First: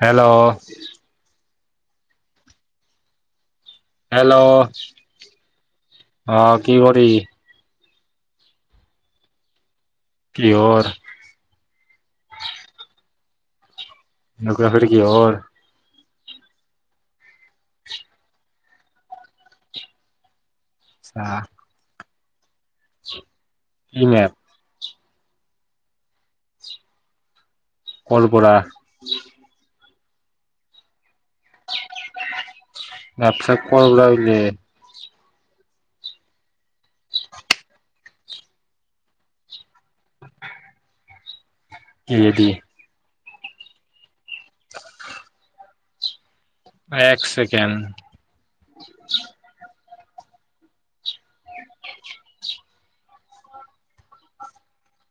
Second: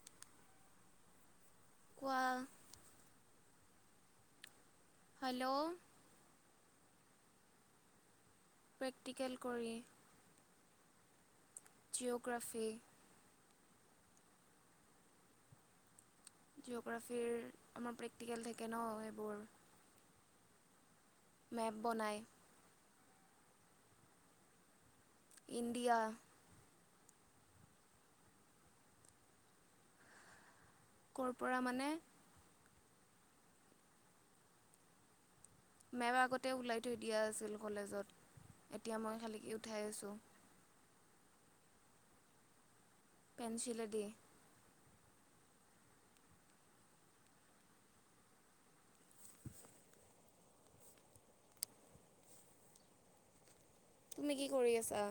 Hello! কোৱা। Hello! Hello! অ' কি কৰি প্ৰেক্টিকেল কৰি। কি'হৰ? জিঅ'গ্ৰাফী। জিঅ'গ্ৰাফীটো কি'হৰ? জিঅ'গ্ৰাফীৰ আমাৰ প্ৰেক্টিকেল থাকে ন, সেইবোৰ। আচ্ছা। মেপ বনায়। কি মেপ? ইণ্ডিয়া। কৰ পৰা? ক'ৰ পৰা মানে? [unintelligible] মেপ আগতে ওলাই থৈ দিয়া আছিল কলেজত, এতিয়া মই খালীকে উঠাই আছোঁ। কিহে দি? পেঞ্চিলে দি। এক চেকেণ্ড! তুমি কি কৰি আছা?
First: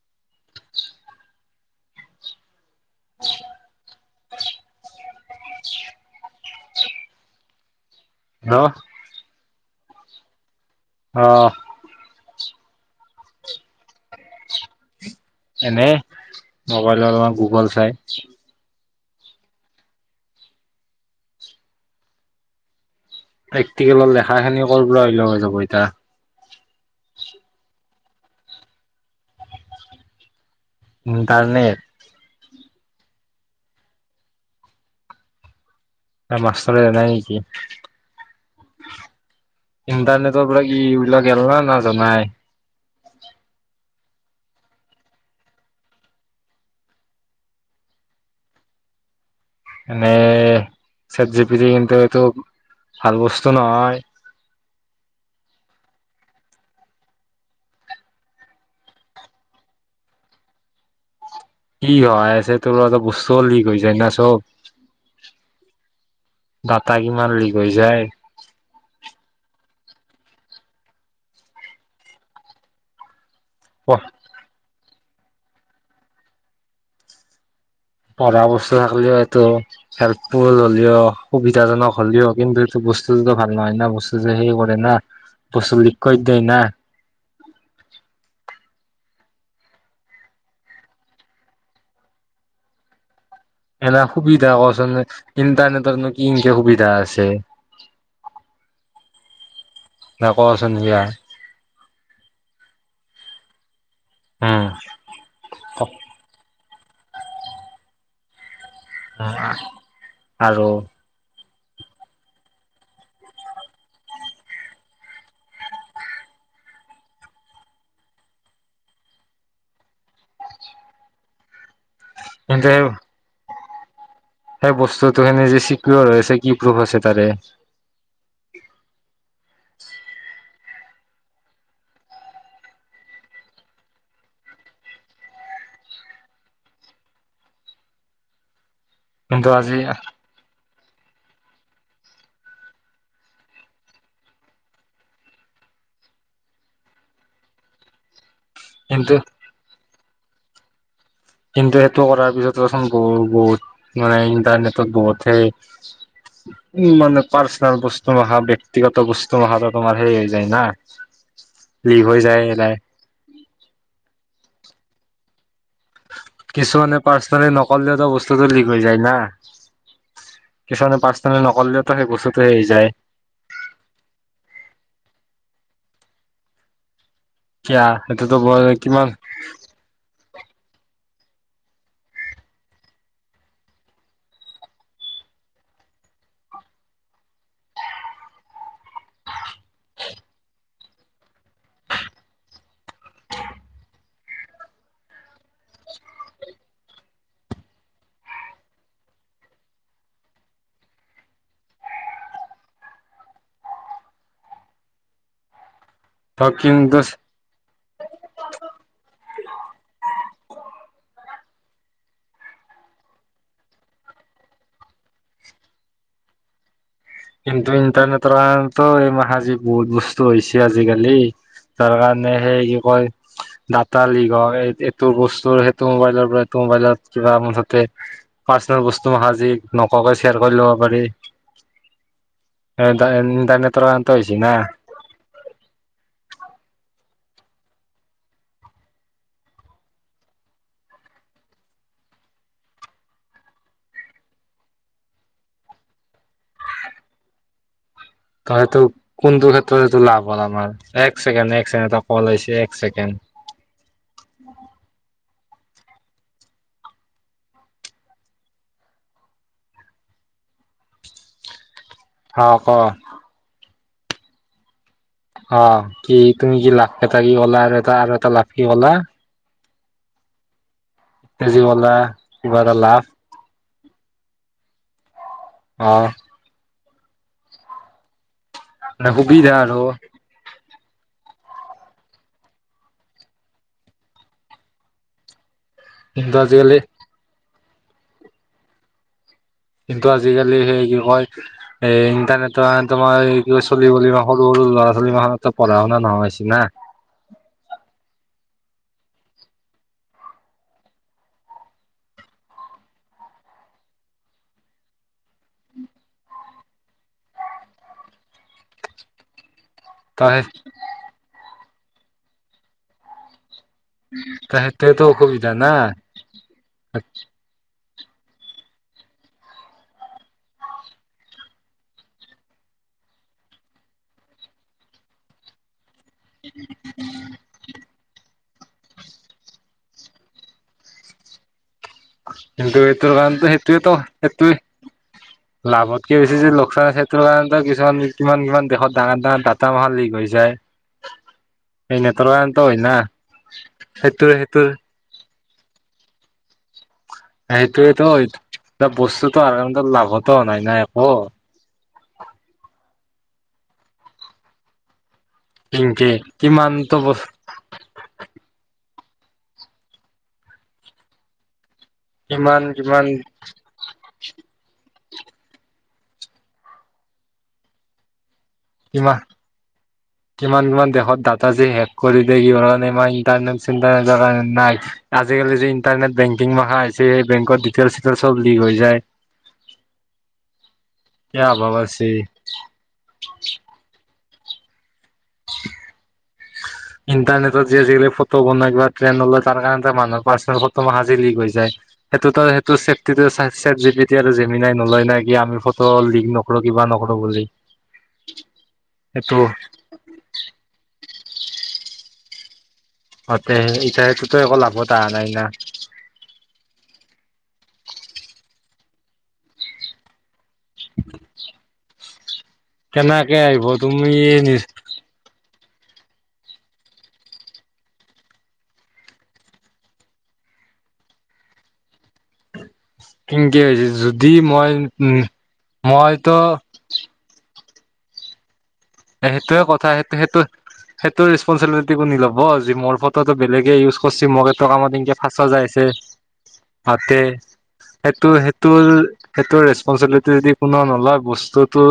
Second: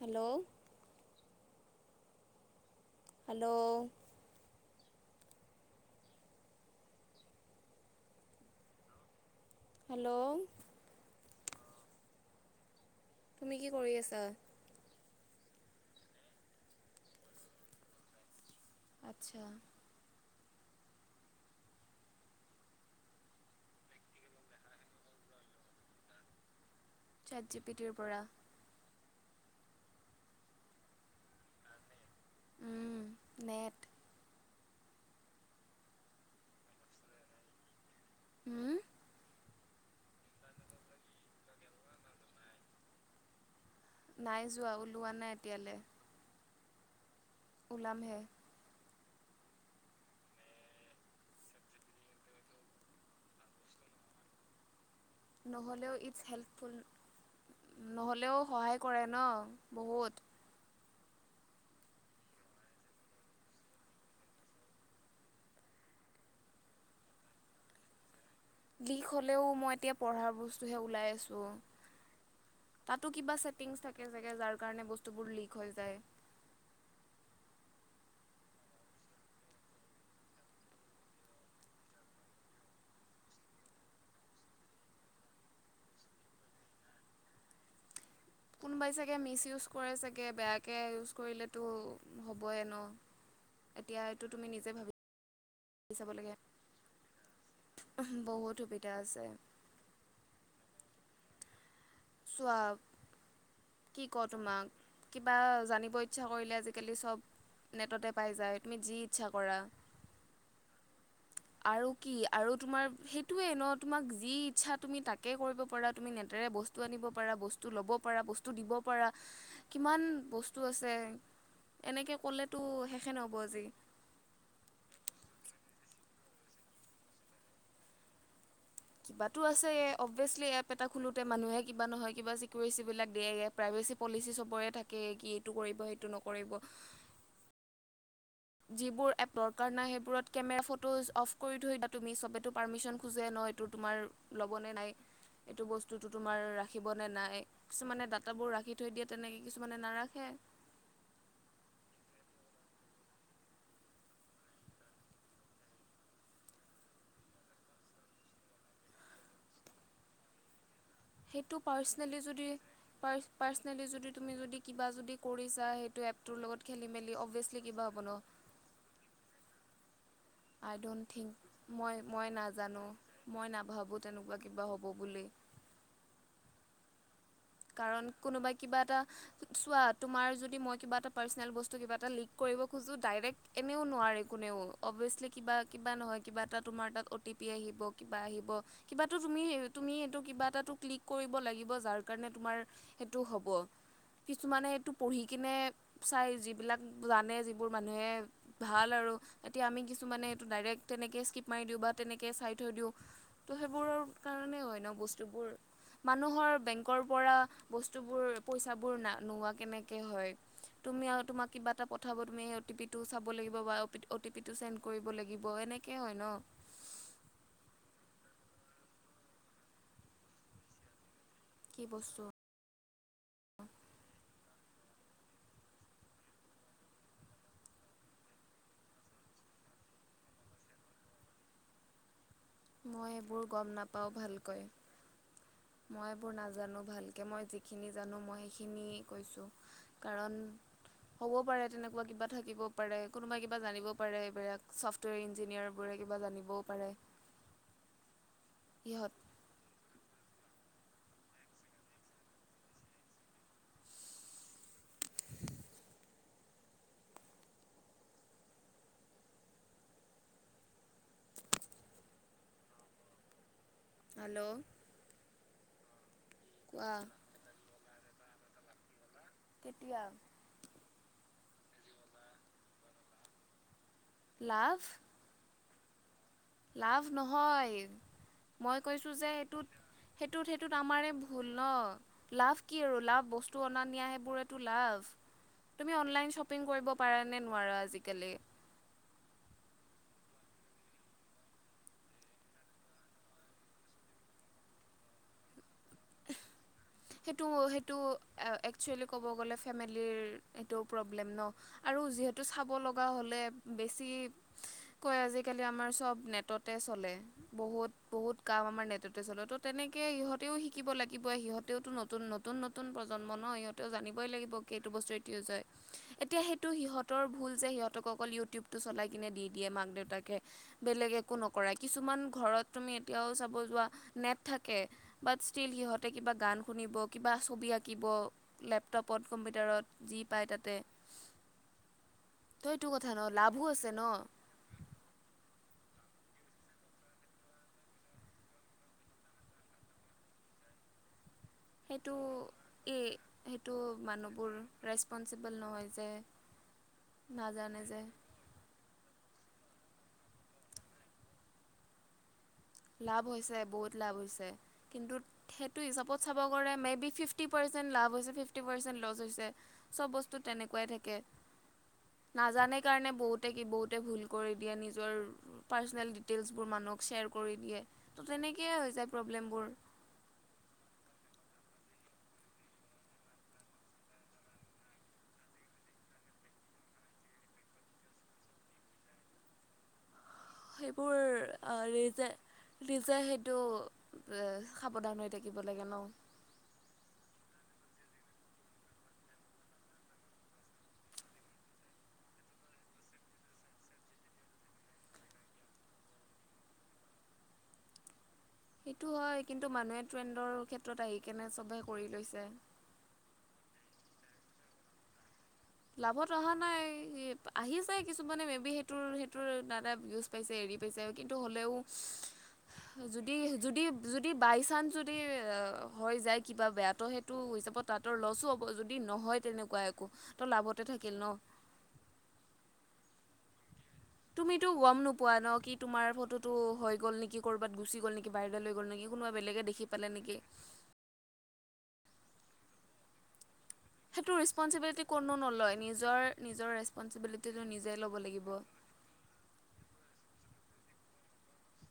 হেল্ল'! হেল্ল'! [unintelligible] হেল্ল' অ',। তুমি কি কৰি আছা? এনে মোবাইলৰ অলপমান গুগল চাই। আচ্ছা'। প্ৰেক্টিকেলৰ লেখাখিনি ক'পৰা হৈ যাব এতিয়া। চাট জি পি টিৰ পৰা। ইনটানেত উম', নেট। মাষ্টৰে এনাই নেকি? হম', ! ইণ্টাৰনেটৰ পৰা কি এইবিলাক গ'ল নে নাই? নাই যোৱা ওলোৱা নাই এতিয়ালৈ। ওলাম হে। এনে চাট জি পি কিন্তু এইটো ভাল বস্তু নহয়। নহ'লেও ইটছ হেল্পফুল নহ'লেও সহায় কৰে ন' বহুত। কি হয় আছে তোৰত বস্তুও লিক হৈ যায় না চব। ডাটা কিমান লিক হৈ যায়। লিক হলেওঁ মই এতিয়া পঢ়াৰ বস্তুহে ওলাই আছো, তাতো কিবা চটিংছ থাকে চাগে যাৰ কাৰণে বস্তুবোৰ লীক হৈ যায়। পঢ়া বস্তু থাকিল হয়টো হেল্পফুল হ'লেও, সুবিধাজনক হ'লেও, কিন্তু এইটো বস্তুটোতো ভাল নহয় না বস্তু যে সেই কৰে না। বস্তু লিক কৈ দে না। কোনবাই চাগে মিচ ইউজ কৰে চাগে, বেয়াকে ইউজ কৰিলেটো হ'বই ন'। এতিয়া এনে এইটো তুমি সুবিধা নিজে ভাবি কচোন চাব ইণ্টাৰনেটৰনো লাগে কিনকে সুবিধা আছে? বহুত সুবিধা আছে। না কোৱাছোন দিয়া? চোৱা কি ক' তোমাক, উম কিবা জানিব ইচ্ছা কৰিলে আজিকালি চব নেটতে পাই যায় তুমি যি ইচ্ছা কৰা। আৰু আৰু কি আৰু তোমাৰ সেইটোৱে ন' তোমাক যি ইচ্ছা তুমি তাকে কৰিব পাৰা, তুমি নেতেৰে বস্তু বস্ত আনিব পাৰা বস্ত ল'ব পাৰা, বচ বস্তু দিব পাৰা, কিমান বস্তু আছে এনেকে ক'লেতো কিন্তু সেই শেষে নহ'ব আজি। সেই বস্তুতটো খিনি যে চিকোৰ হৈ আছে কি প্ৰুফ আছে তাৰে? কিবাটো আছে, এই অবভিয়াচলি এপ এটা খোলোতে মানুহে কিবা নহয় কিবা চিকিউৰিচিবিলাক দিয়ে এপ। প্ৰাইভেচি পলিচি চবৰে থাকে, কি এইটো কৰিব, সেইটো নকৰিব। যিবোৰ এপ কিন্তু দৰকাৰ আজি নাই, সেইবোৰত কেমেৰা, ফটোজ অফ কৰি থৈ দিবা, তুমি চবেটো পাৰ্মিশ্যন খোজে ন' এইটো তোমাৰ ল'বনে নাই? এইটো বস্তুটো তোমাৰ ৰাখিবনেে নাই, কিছুমানে তাঁত কামবোৰ ৰাখি থৈ দিয়ে, কিন্তু তেনেকে কিছুমানে নাৰাখে। ইন্টাৰনেট কথা, পিছত চোন বহুত বহুত নাই ইণ্টাৰনেটত বহুত হে মানে পাৰ্চনেল বস্তু অহা, ব্যক্তিগত বস্তু অহাটো, তোমাৰ হে যায় না। সেইটো লিক পাৰ্চনেলি, হৈ যায় যদি এলাই পাৰ্চনেলি, যদি তুমি যদি কিবা যদি কৰিছা টো এপটোৰ লগত খেলি মেলি অভিয়াচলি কিবা হ'ব ন? লৈ যায় না, আই কিছুমানে ড'ণ্ট পাৰ্চনেলি থিংক নকলেওঁটো মই সেই মই বস্তুটো ফেলি নাজানো যায়। মই নাভাবোঁ, তেনেকুৱা কিবা হ'ব বুলি। কিয়া কাৰণ সেইটোতো কোনোবা বৰ কিবা এটা কিমান চোৱাত তোমাৰ যদি মই কিবা এটা পাৰ্চনেল বস্তু, কিবা এটা লিক কৰিব খোজোঁ, ডাইৰেক্ট এনেও নোৱাৰে কোনেও অভিয়াচ কিবা কিবা নহয়, কিবা এটা তোমাৰ তাত অ' টি পি আহিব কিবা আহিব কিবাটো তুমি, তুমি এইটো কিবা এটা ক্লিক কৰিব লাগিব যাৰ কাৰণে তোমাৰ সেইটো হ'ব। কিছুমানে এইটো পঢ়ি কিনে চাই, যিবিলাক জানে যিবোৰ মানুহে ভাল আৰু এতিয়া আমি কিছুমানে এইটো ডাইৰেক্ট তেনেকে স্কিপ মাৰি দিওঁ, বা তেনেকে চাই থৈ দিওঁ। তো, সেইবোৰৰ কাৰণে হয় ন' বস্তুবোৰ, মানুহৰ ধৰ কিন্তু বেংকৰ পৰা বস্তুবোৰ, পইচাবোৰ, না-নোহোৱা কেনেকৈ হয়? তুমি আৰু তোমাক কিবা এটা পঠাব, তুমি এই অটিপিটো চাব লাগিব বা অপিট-অটিপিটো ছেন্দ কৰিব লাগিব, এনেকৈ হয় ন? কিন্তু ইণ্টাৰনেটৰ কাৰণেটো এইমাখা আজি বহুত বস্তু হৈছে আজিকালি। কি তাৰ বস্তু কাৰণে সেই যি কয়। দাটা লিংক হয় এইটো বস্তুৰ, সেইটো মোবাইলৰ পৰা এইটো মোবাইলত যোৱা মুঠতে পাৰ্চনেল বস্তু মখাযি নকোৱা শ্বেয়াৰ কৰি ল'ব পাৰি। এটা মই এইবোৰ গম ইণ্টাৰনেটৰ নাপাওঁ কাৰণেত হৈছি না? ভালকৈ মই এইবোৰ নাজানো ভালকে, মই যিখিনি জানো মই সিখিনি কৈছোঁ। কাৰণ হ'ব পাৰে, তেনেকুৱা কিবা থাকিব পাৰে, কোনোবাই কিবা জানিব পাৰে, এইবিলাক চফট [unintelligible] ইঞ্জিনিয়াৰবোৰে কিবা জানিবও পাৰে। [inaudible] হয়টো সিহঁত কোনটো ক্ষেত্ৰত ইটো লাভ হ'ল আমাৰ, এক ছেকেণ্ড, এক ছেকেণ্ড এটা ক'ল আহিছে এক ছেকেণ্ড। [inaudible] হা, ক'। হেল্ল' অ' কি তুমি কি লাখ, কোৱা এটাই কি ক'লাৰ আৰু এটাৰ আৰু এটা লাখ কি ক'লা? কেতিয়া? তেতিয়া যি ক'লা, কিবা এটা লাভ লাফ? অ'। লাভ নহয়, মই মানে কৈছোঁ যে সুবিধা আৰু এইটোত সেইটোত, সেইটোত, আমাৰেই ভুল ন? লাভ কি আৰু লাভ বস্তু অনা নিয়া সেইবোৰেইটো লাভ। তুমি অনলাইন কিন্তু শ্বপিং আজিকালি কৰিব পাৰ নে নোৱাৰা আজিকালি? কিন্তু, আজিকালি সেই বিষয় এ, ইণ্টাৰনেটৰ [unintelligible] সৰু সৰু ল'ৰা-ছোৱালী তপ, পঢ়া-শুনা নহয়ছিল না? সেইটো সেইটো, আ-একচুৱেলি ক'ব গ'লে ফেমিলিৰ এইটো প্ৰব্লেম ন? আৰু যিহেতু চাব লগা হ'লে বেছি কয়, আজিকালি আমাৰ চব নেটতে চলে। বহুত বহুত কাম আমাৰ নেটতে চলেতো তেনেকে ত ইহঁতেও শিকিব লাগিব, সিহঁতেওতো নতুন নতুন নতুন প্ৰজন্ম ন ইহঁত? তো, জানিবই ত লাগিব কি এইটো সেইটোৱেতো বস্তু এতিয়া অসুবিধা যায়। না এতিয়া সেইটো সিহঁতৰ ভুল যে সিহতে ত অকল ইউটিউবটো চলাই কিনে দি দিয়ে মাক দেউতাকে। বেলেগ একো নকৰে কিছুমান ঘৰত তুমি এতিয়াও চাব যোৱা নেট থাকে। বাট ষ্টিল সিহঁতে কিবা গান শুনিব কিবা ছবি আঁকিব। লেপটপত কম্পিউটাৰত যি পায় তাতে। তো কিন্তু এইটো কথা এইটোৰ ন কাৰণেটো লাভো আছে সেইটোৱেটো ন সেইটোৱে। লাভতকে বেছি যে লোকচানৰ কাৰণে কিছুমান কিমান কিমান দেশত ডাঙৰ ডাঙৰ ডাটা মাহা লিক হৈ যায়। উ। সেইটো এই সেইটো সেইটোৰ মানুহবোৰ সেইটোৰ ৰেচপনচিবল নহয় যে। নাজানে যে সেইটোয়েতো বস্তুতো আনাৰ কাৰণেটো লাভতো হোৱা নাই না একো। লাভ হৈছে বহুত লাভ হৈছে কিন্তু সেইটো কিনকে হিচাপত চাব গাৰে মে কিমানতো বি বস ফিফট। ফিফটি পাৰ্চেণ্ট লাভ হৈছে ফিফটি পাৰ্চেণ্ট লচ হৈছে চব বস্তু তেনেকুৱাই থাকে। কিমান নাজানে কিমান কাৰণে বহুতে কি বহুতে ভুল। কৰি দিয়ে নিজৰ পাৰ্চনেল ডিটেইলছবোৰ মানুহক শ্বেয়াৰ কৰি দিয়ে। তো তেনেকৈয়ে হৈ যায় কিমান প্ৰব্লেমবোৰ। [inaudible] কিমান কিমান দেশত ডাটা যে হেক কৰি দেই কাৰণ ইমান ইণ্টাৰনেট চিটাৰ কাৰণে নাই। আজিকালি যি ইণ্টাৰনেট বেংকিং মাখা আহিছে সেই বেংকৰ ডিটেইল চিইটেল চব লিক হৈ যায়। [inaudible] সেইবোৰ কিয়া অভাৱ আ আছে। নিজে নিজে সেইটো সাৱধান। থাকিব লাগে ন। ইণ্টাৰনেটত যে আজিকালি ফটো বনাই কিবা ট্ৰেনড তাৰ কাৰণ মানুহৰ পাৰ্চনেল ফটো মাখা যে লিক হৈ যায়। সেইটোতো সেইটো চেফটিটো চেট জিবিটি জেমিনাই নাই নলয় নাই কি আমি ফটো লিক লম। পৰশি বা নগলো বুজিলোঁ। সেইটো হয় কিন্তু মানুহে ট্ৰেণ্ডৰ ক্ষেত্ৰত আহি কেনে চবে কৰি লৈছে। সতে সটোতো একো লাভত আহা নাই না। লাভত অহা নাই আহি চে কিছুমানে মে বি সেইটো সেইটো না না। পাইছে হেৰী পাইছে কিন্ত হ'লেও যদি কেনেকে আহিব যদি তুমি যদি নিজ বাইচানচ। যদি হৈ যায় কিবা বেয়াতো সেইটো হিচাপত তাহাতৰ লছো হব যদি নহয় তেনেকুৱা একো। তো লাভতে থাকিল ন। পিংকি হৈ যায় য'ত। তুমিতো গম নোপোৱা ন কি তোমাৰ ফটোটো হৈ গ'ল নেকি ক'ৰবাত গুচি গ'ল নেকি? বাহিৰলৈ লৈ গ'ল নেকি কোনবাই বেলেগে দেখি পালে নেকি? সেইটোৰ ৰেচপনচিবিলিটি কোনি ল'ব যে মোৰ ফটোটো বেলেগে ইউজ। কৰছি সেইটো মোৰ টকা মাৰি ৰেচপনচিবিলিটি এনকে কোনো ফাচা যাই নলয় আছে নিজৰ নিজৰ হাতে ৰেচপনচিবিলিটিটো নিজে ল'ব সেইটো লাগিব। সেইটোৰ। সেইটোৰ ৰেচপনচিবিলিটি যদি কোনো নলয় বস্তুটো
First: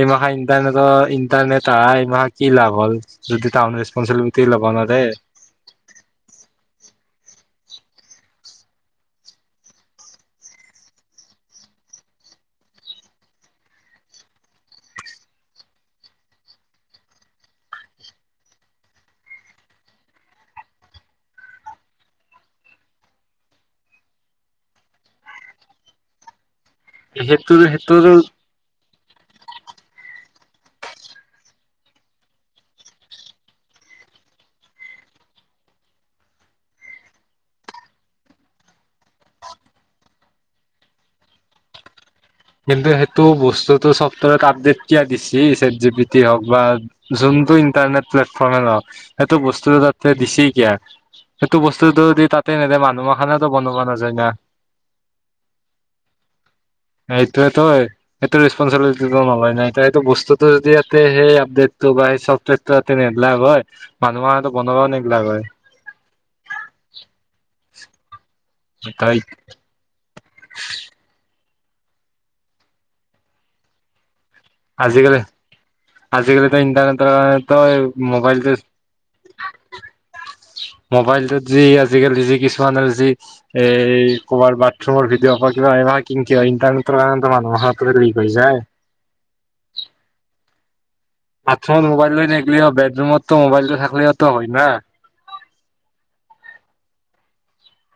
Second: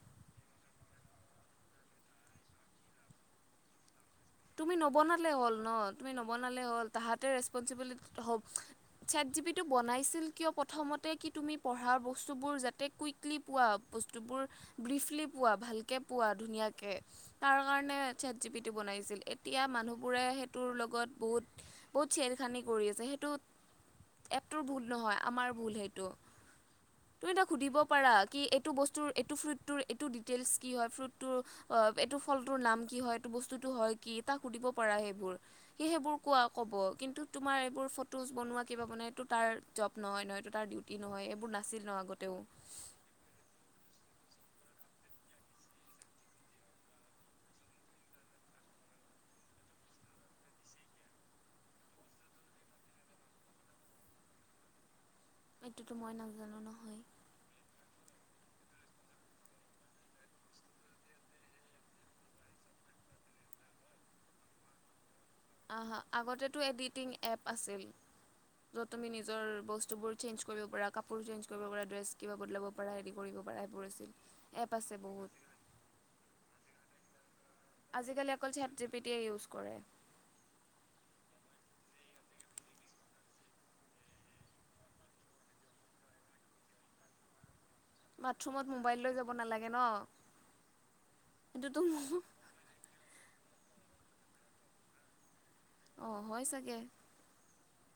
এইমাহা ইণ্টাৰনেটৰ। ইন্টাৰনেট আহা এইমাহ কি লাভ হ'ল যদি টাউনৰ ৰেচপনচিবিলিটি। ল'ব তুমি নোৱাৰে নবনালে হ'ল ন তুমি নবনালে হ'ল তাহাঁতে ৰেচপনচিবিলিটি হ'ব। চেট জীৱিটো বনাইছিল কিয় প্ৰথমতে কি তুমি পঢ়া বস্তুবোৰ যাতে কুইক। লি পোৱা বস্তুবোৰ ব্ৰিফলি পোৱা ভালকে পোৱা ধুনীয়াকে। তাৰ কাৰণে চেট জিবিটি বনাইছিল। এতিয়া মানুহবোৰে সেইটোৰ লগত বহুত বহুত চেৰখানি কৰি আছে সেইটো। এপটোৰ ভুল নহয় আমাৰ ভুল সেইটো। তুমি টাক সেইটো সুধিব সেইটোৰ পাৰা কি এইটো বস্তুৰ এইটো ফ্ৰুটটোৰ এইটো ডিটেইলছ কি হয় ফ্ৰুটটোৰ। অহ এইটো ফলটোৰ নাম কি হয় এইটো বস্তুটো হয় কি তাক সুধিব পাৰা সেইবোৰ। সি সেইবোৰ কোৱা ক'ব কিন্তু তোমাৰ এইবোৰ ফটোজ বনোৱা কিবা বনোৱা এইটো তাৰ। জব নহয় নহয় এতো তাৰ ডিউটি নহয় এইবোৰ নাছিল ন আগতেও কিন্তু সেইটো বস্তুটো চফ্টৱেৰত আপডেট কিয়া বিছৰি আছে ছেটজিপিটি হওক বা যোনটো ইণ্টাৰনেট প্লেটফৰ্মে নহক সেইটো বস্তুটো তাতে দিছি কিয়া সেইটো বস্তুটো দি তাতে দে মানুহৰ খানেত বনাব নাযায় না এইটোতো মই নাজানো নহয় সেইটোয়ে তই এইটো ৰেচপনচিবিলিটি নলয় না এইটো বস্তুটো ইয়াতে সেই আপডেটটো বা চফৱেৰ ত তেনেগিলাক হয় মানুহৰটো বনাবও নেদিলাগ হয় আহা আগতেটো এডিটিং এপ আছিল য'ত তুমি তই নিজৰ বস্তুবোৰ চেঞ্ কৰিব পাৰা কাপোৰ চেঞ্জ কৰিব পাৰা ড্ৰেছ কিবা বদলাব পাৰা হেৰি কৰিব পাৰা সেইবোৰ আছিল এপ আছে আজিকালি বহুত আজিকালি তো ইণ্টাৰনেটৰ আজিকালি মোবাইলটো অকল চেটজিপিটিয়ে ইউজ কৰে মোবাইলটোত যি আজিকালি যি কিছুমানৰ যি এই ক'ৰবাৰ বাথৰুমৰ ভিডিঅ' কিবাব কি কিবা ইণ্টাৰনেটৰ কাৰণে মানুহত বাথৰুমত মোবাইল লৈ যাব নালাগে ন সেইটোতো বাথৰুমত মোবাইল লৈ নেললেও বেডৰুমতো মোবাইলটো থাকলেও ত হয় না অ হয় চাগে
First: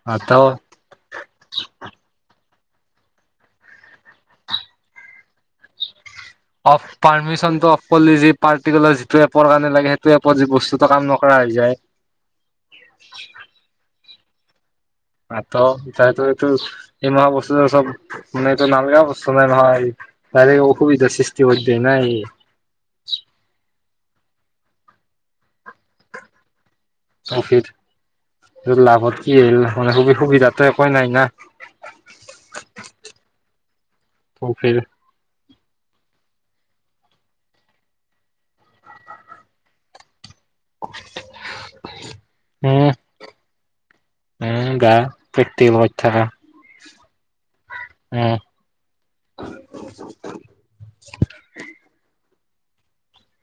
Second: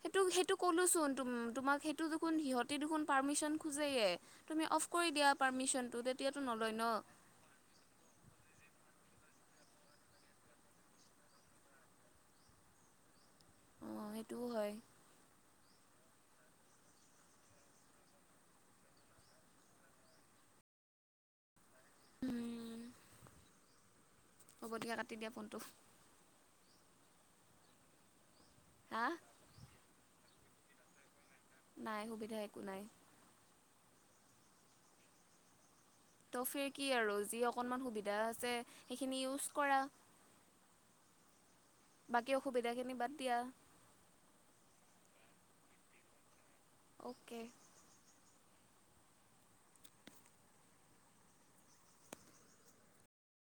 সেইটো ত সেইটো কত কলোচোন তোম তোমাক সেইটো দেখোন সিহঁতে দেখোন পাৰ্মিচন খোজেয়ে তুমি অফ কৰি দিয়া পাৰ্মিশনটো তেত অফ পাৰ্মিশচন টো অফ কলিজেত পাৰ্টিকুলাৰ যিটো এপৰ কাৰণে লাগে সেইটো এপত যি বস্তুটো কাম নকৰা হৈ যায় অ সেইটোও হয় আত যেতো এইটো এই মহা বস্তু চব মানতো নালগা অৱস্থ নহয় ডাইৰেক্ট অসুবিধাৰ সৃষ্টি কৰি দিয়া না ই উম হ'ব দিয়া কাটি দিয়া ফোনটো অফিৰ হা লাভত কি আহিল মানে সুবি সুবিধাতো একেই নাই না নাই সুবিধা একো নাই ত ফিৰ ত' ফিৰ কি আৰু যি অকনমান সুবিধা আছে সেইখিনি ইউজ কৰা বাকী অসুবিধা উম খিনি বাদ দিয়া উম গা পিতটিম হৈত থাকা অ'কে উম